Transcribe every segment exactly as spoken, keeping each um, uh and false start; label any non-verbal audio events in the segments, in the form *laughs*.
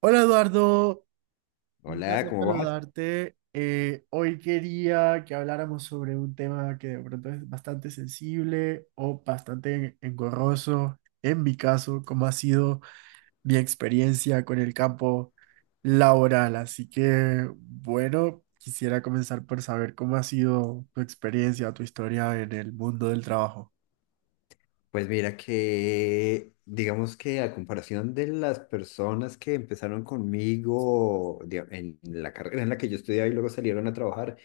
Hola, Eduardo, un Hola, placer ¿cómo vas? saludarte. Eh, hoy quería que habláramos sobre un tema que de pronto es bastante sensible o bastante engorroso, en mi caso, como ha sido mi experiencia con el campo laboral. Así que, bueno, quisiera comenzar por saber cómo ha sido tu experiencia, tu historia en el mundo del trabajo. Pues mira que, digamos que a comparación de las personas que empezaron conmigo diga- en la carrera en la que yo estudiaba y luego salieron a trabajar,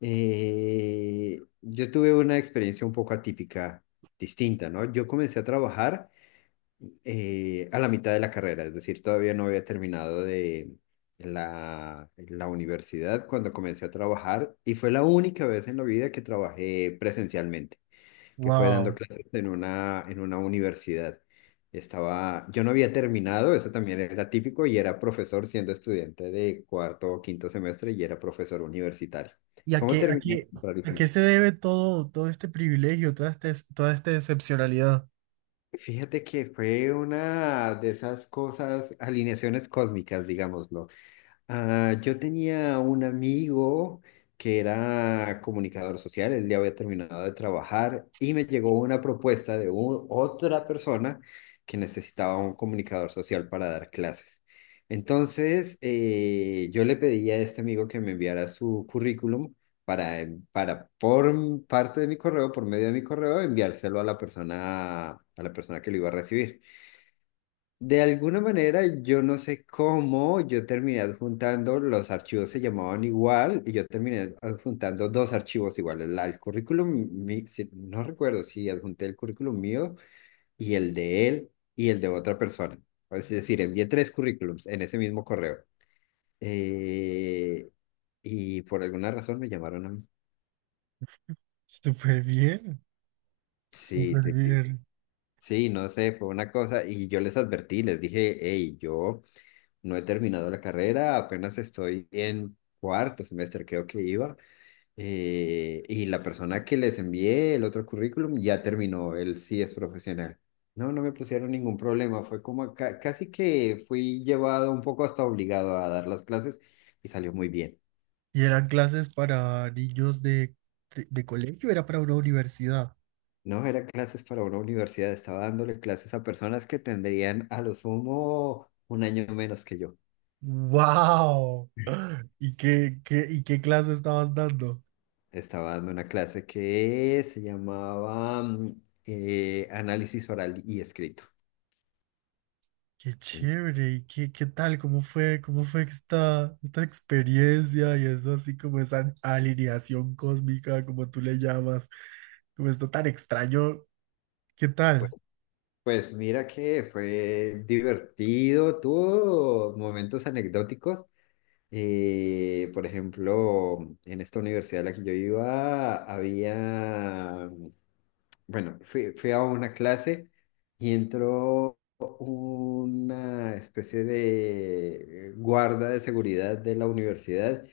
eh, yo tuve una experiencia un poco atípica, distinta, ¿no? Yo comencé a trabajar eh, a la mitad de la carrera, es decir, todavía no había terminado de la, la universidad cuando comencé a trabajar y fue la única vez en la vida que trabajé presencialmente. Que fue dando Wow. clases en una, en una universidad. Estaba, yo no había terminado, eso también era típico, y era profesor siendo estudiante de cuarto o quinto semestre y era profesor universitario. ¿Y a ¿Cómo qué, a terminé? qué, a Rarísimo. qué se debe todo, todo este privilegio, toda este, toda esta excepcionalidad? Fíjate que fue una de esas cosas, alineaciones cósmicas, digámoslo. Ah, yo tenía un amigo que era comunicador social, él ya había terminado de trabajar y me llegó una propuesta de u- otra persona que necesitaba un comunicador social para dar clases. Entonces, eh, yo le pedí a este amigo que me enviara su currículum para, en- para por m- parte de mi correo, por medio de mi correo, enviárselo a la persona, a la persona que lo iba a recibir. De alguna manera, yo no sé cómo, yo terminé adjuntando, los archivos se llamaban igual y yo terminé adjuntando dos archivos iguales, la- el currículum, mi- si- no recuerdo si adjunté el currículum mío y el de él y el de otra persona. Es decir, envié tres currículums en ese mismo correo. Eh, y por alguna razón me llamaron a mí. Súper bien, Sí, súper sí, sí. bien. Sí, no sé, fue una cosa y yo les advertí, les dije, hey, yo... No he terminado la carrera, apenas estoy en cuarto semestre, creo que iba. Eh, y la persona que les envié el otro currículum ya terminó, él sí es profesional. No, no me pusieron ningún problema, fue como ca- casi que fui llevado un poco hasta obligado a dar las clases y salió muy bien. ¿Y eran clases para niños de, de, de colegio? ¿Era para una universidad? No eran clases para una universidad, estaba dándole clases a personas que tendrían a lo sumo un año menos que yo. ¡Wow! ¿Y qué, qué, y qué clase estabas dando? Estaba dando una clase que se llamaba mm, eh, Análisis Oral y Escrito. ¡Qué En- chévere! ¿Y qué, qué tal? ¿Cómo fue, cómo fue esta, esta experiencia y eso así como esa alineación cósmica, como tú le llamas, como esto tan extraño? ¿Qué Pues tal? pues mira que fue divertido, tuvo momentos anecdóticos. Eh, por ejemplo, en esta universidad a la que yo iba, había, bueno, fui, fui a una clase y entró una especie de guarda de seguridad de la universidad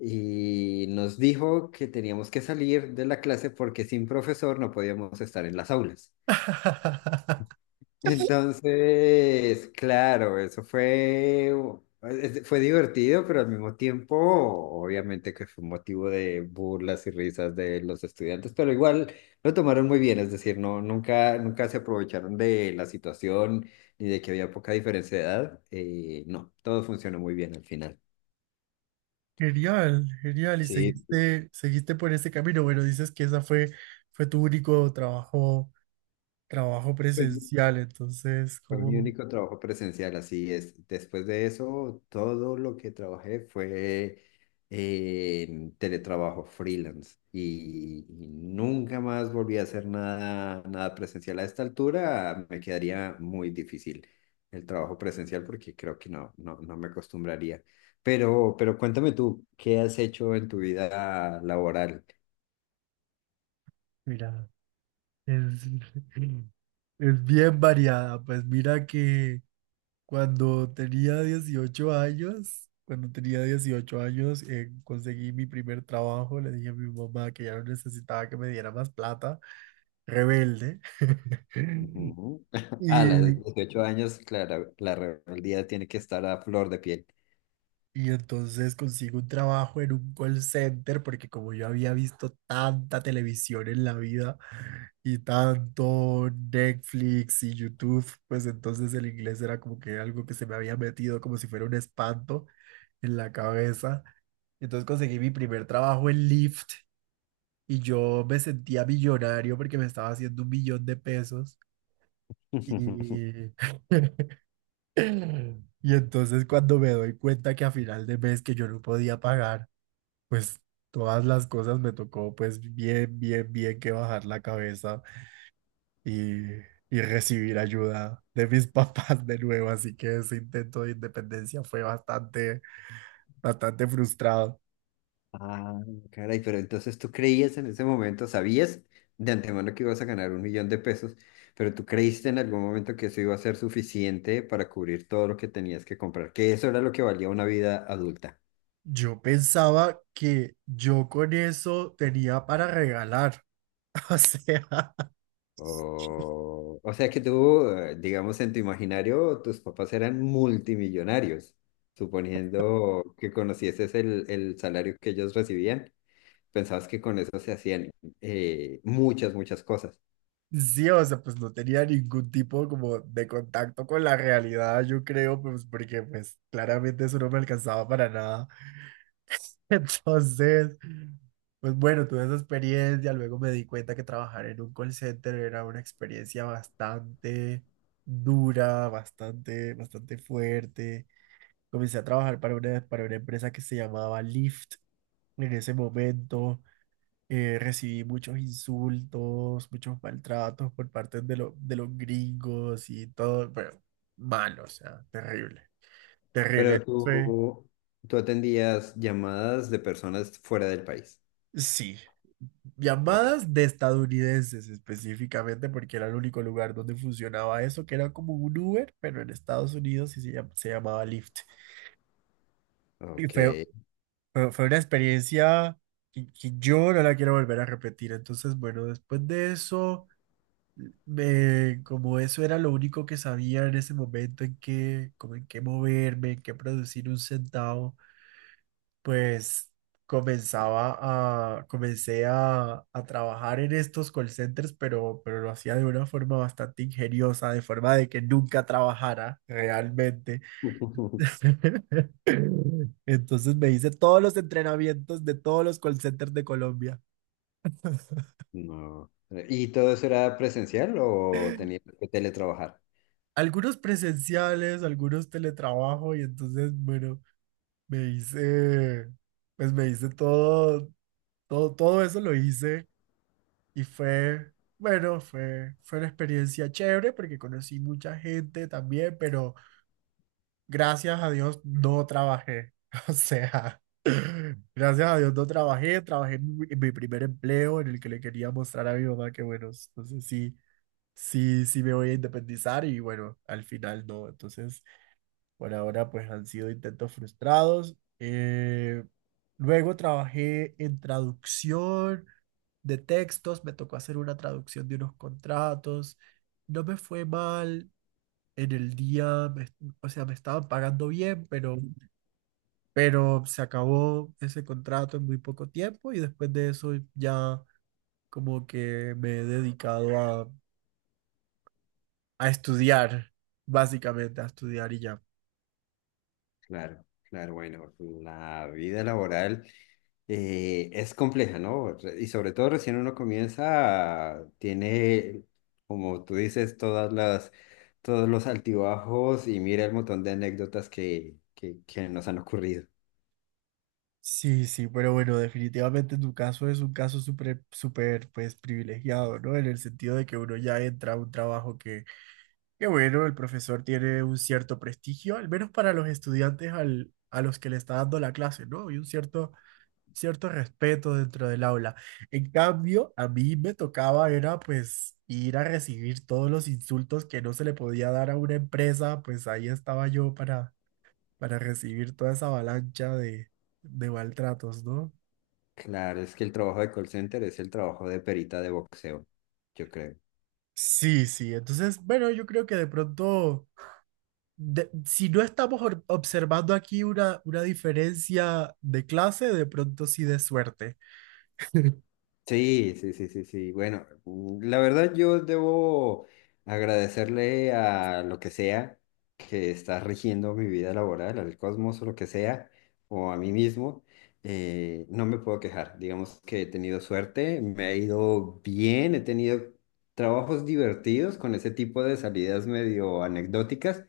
y nos dijo que teníamos que salir de la clase porque sin profesor no podíamos estar en las aulas. *laughs* Entonces, claro, eso fue, es- fue divertido, pero al mismo tiempo, obviamente que fue un motivo de burlas y risas de los estudiantes, pero igual lo tomaron muy bien, es decir, no, nunca, nunca se aprovecharon de la situación ni de que había poca diferencia de edad. Eh, no, todo funcionó muy bien al final. Genial, genial. Y Sí. seguiste, seguiste por ese camino. Bueno, dices que esa fue, fue tu único trabajo, trabajo Sí. presencial. Entonces, Fue mi como, único trabajo presencial, así es. Después de eso, todo lo que trabajé fue en teletrabajo freelance y, y nunca más volví a hacer nada, nada presencial. A esta altura me quedaría muy difícil el trabajo presencial porque creo que no, no, no me acostumbraría. Pero, pero cuéntame tú, ¿qué has hecho en tu vida laboral? mira, es, *laughs* es bien variada. Pues mira que cuando tenía dieciocho años, cuando tenía dieciocho años, eh, conseguí mi primer trabajo. Le dije a mi mamá que ya no necesitaba que me diera más plata. Rebelde. *laughs* Ujú. *laughs* A Y, los dieciocho años, claro, la rebeldía tiene que estar a flor de piel. Y entonces consigo un trabajo en un call center porque como yo había visto tanta televisión en la vida y tanto Netflix y YouTube, pues entonces el inglés era como que algo que se me había metido como si fuera un espanto en la cabeza. Entonces conseguí mi primer trabajo en Lyft y yo me sentía millonario porque me estaba haciendo un millón de pesos. *laughs* Y, *laughs* y entonces cuando me doy cuenta que a final de mes que yo no podía pagar pues todas las cosas me tocó pues bien, bien, bien que bajar la cabeza y, y recibir ayuda de mis *laughs* papás de nuevo, así que ese intento de independencia fue bastante, bastante frustrado. Ah, caray, pero entonces tú creías en ese momento, sabías de antemano que ibas a ganar un millón de pesos, pero tú creíste en algún momento que eso iba a ser suficiente para cubrir todo lo que tenías que comprar, que eso era lo que valía una vida adulta. Yo pensaba que yo con eso tenía para regalar. *laughs* O sea, O, o sea que tú, eh, digamos, en tu imaginario, tus papás eran multimillonarios, suponiendo que conocieses el, el salario que ellos recibían, pensabas que con eso se hacían eh, muchas, muchas cosas. sí, o sea, pues no tenía ningún tipo como de contacto con la realidad, yo creo, pues porque pues claramente eso no me alcanzaba para nada. *laughs* Entonces, pues bueno, tuve esa experiencia, luego me di cuenta que trabajar en un call center era una experiencia bastante dura, bastante, bastante fuerte. Comencé a trabajar para una, para una empresa que se llamaba Lyft. En ese momento eh, recibí muchos insultos, muchos maltratos por parte de, lo- de los gringos y todo, pero malo, o sea, terrible, terrible. Pero Fue- tú, tú atendías llamadas de personas fuera del país. Sí, Ok, llamadas de estadounidenses específicamente, porque era el único lugar donde funcionaba eso, que era como un Uber, pero en Estados Unidos y se llam- se llamaba Lyft. Y ok. fue, fue, fue una experiencia que, que yo no la quiero volver a repetir. Entonces, bueno, después de eso, me- como eso era lo único que sabía en ese momento en qué, como en qué moverme, en qué producir un centavo, pues comenzaba a, comencé a, a trabajar en estos call centers, pero, pero lo hacía de una forma bastante ingeniosa, de forma de que nunca trabajara realmente. *laughs* *laughs* Entonces me hice todos los entrenamientos de todos los call centers de Colombia. *laughs* No. ¿Y todo eso era presencial o tenías que teletrabajar? Algunos presenciales, algunos teletrabajo y entonces, bueno, me hice, pues me hice todo, todo, todo eso lo hice. Y fue, bueno, fue, fue una experiencia chévere porque conocí mucha gente también, pero gracias a Dios no trabajé. *laughs* O sea, *laughs* gracias a Dios no trabajé, trabajé en mi, en mi primer empleo en el que le quería mostrar a mi mamá que, bueno, entonces sí, sí, sí me voy a independizar y bueno, al final no. Entonces, por ahora pues han sido intentos frustrados. Eh, luego trabajé en traducción de textos, me tocó hacer una traducción de unos contratos, no me fue mal, en el día, me- o sea, me estaban pagando bien, pero, pero se acabó ese contrato en muy poco tiempo y después de eso ya como que me he dedicado a, a estudiar, básicamente a estudiar y ya. Claro, claro, bueno, la vida laboral eh, es compleja, ¿no? Re- Y sobre todo recién uno comienza, tiene, como tú dices, todas las, todos los altibajos y mira el montón de anécdotas que, que, que nos han ocurrido. Sí, sí, pero bueno, definitivamente tu caso es un caso súper, súper, pues privilegiado, ¿no? En el sentido de que uno ya entra a un trabajo que... Qué bueno, el profesor tiene un cierto prestigio, al menos para los estudiantes al- a los que le está dando la clase, ¿no? Y un cierto, cierto respeto dentro del aula. En cambio, a mí me tocaba era pues ir a recibir todos los insultos que no se le podía dar a una empresa, pues ahí estaba yo para, para recibir toda esa avalancha de, de maltratos, ¿no? Claro, es que el trabajo de call center es el trabajo de perita de boxeo, yo creo. Sí, sí, entonces, bueno, yo creo que de pronto... de- si no estamos or- observando aquí una, una diferencia de clase, de pronto sí de suerte. Sí, sí, sí, sí, sí. Bueno, mm, la verdad yo debo agradecerle a lo que sea que está rigiendo mi vida laboral, al cosmos o lo que sea, o a mí mismo. Eh, no me puedo quejar. Digamos que he tenido suerte, me ha ido bien, he tenido trabajos divertidos con ese tipo de salidas medio anecdóticas.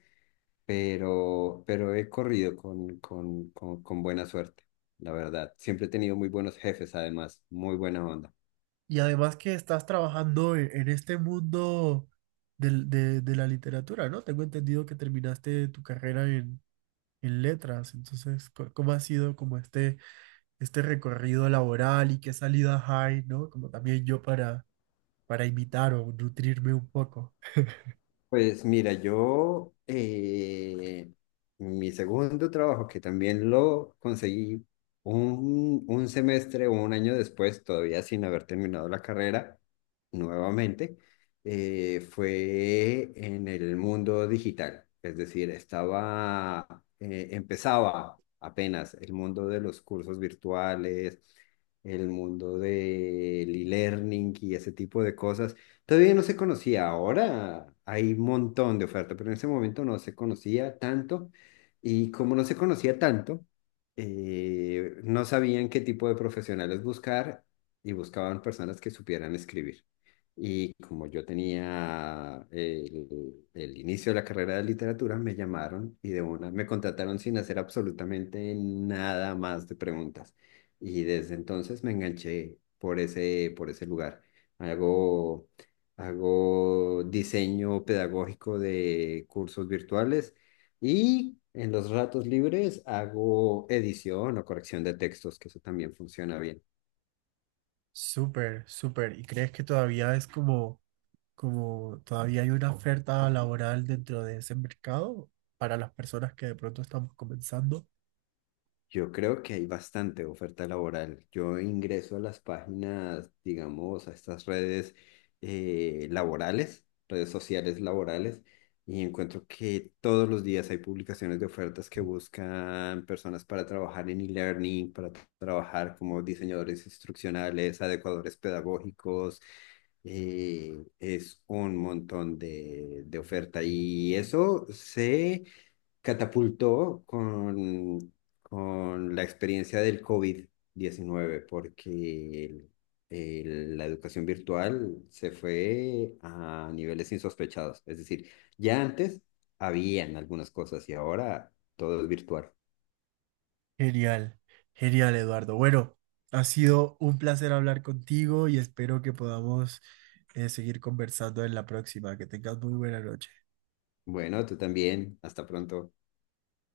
pero, pero he corrido con, con, con, con buena suerte, la verdad. Siempre he tenido muy buenos jefes, además, muy buena onda. Y además que estás trabajando en, en este mundo del- de, de la literatura, ¿no? Tengo entendido que terminaste tu carrera en, en letras, entonces, co- ¿cómo ha sido como este, este recorrido laboral y qué salidas hay, ¿no? Como también yo para, para imitar o nutrirme un poco. Pues mira, yo, eh, mi segundo trabajo, que también lo conseguí un, un semestre o un año después, todavía sin haber terminado la carrera, nuevamente, eh, fue en el mundo digital. Es decir, estaba, eh, empezaba apenas el mundo de los cursos virtuales, el mundo del e-learning y ese tipo de cosas. Todavía no se conocía, ahora hay un montón de oferta, pero en ese momento no se conocía tanto y como no se conocía tanto, eh, no sabían qué tipo de profesionales buscar y buscaban personas que supieran escribir. Y como yo tenía el, el inicio de la carrera de literatura, me llamaron y de una me contrataron sin hacer absolutamente nada más de preguntas. Y desde entonces me enganché por ese, por ese lugar. Hago Hago diseño pedagógico de cursos virtuales y en los ratos libres hago edición o corrección de textos, que eso también funciona bien. Súper, súper. ¿Y crees que todavía es como... como todavía hay una oferta laboral dentro de ese mercado para las personas que de pronto estamos comenzando? Yo creo que hay bastante oferta laboral. Yo ingreso a las páginas, digamos, a estas redes eh, laborales, redes sociales laborales, y encuentro que todos los días hay publicaciones de ofertas que buscan personas para trabajar en e-learning, para tra- trabajar como diseñadores instruccionales, adecuadores pedagógicos. eh, es un montón de, de oferta y eso se catapultó con, con la experiencia del covid diecinueve porque el- el- la educación virtual se fue a niveles insospechados. Es decir, ya antes habían algunas cosas y ahora todo es virtual. Genial, genial, Eduardo. Bueno, ha sido un placer hablar contigo y espero que podamos eh, seguir conversando en la próxima. Que tengas muy buena noche. Bueno, tú también. Hasta pronto.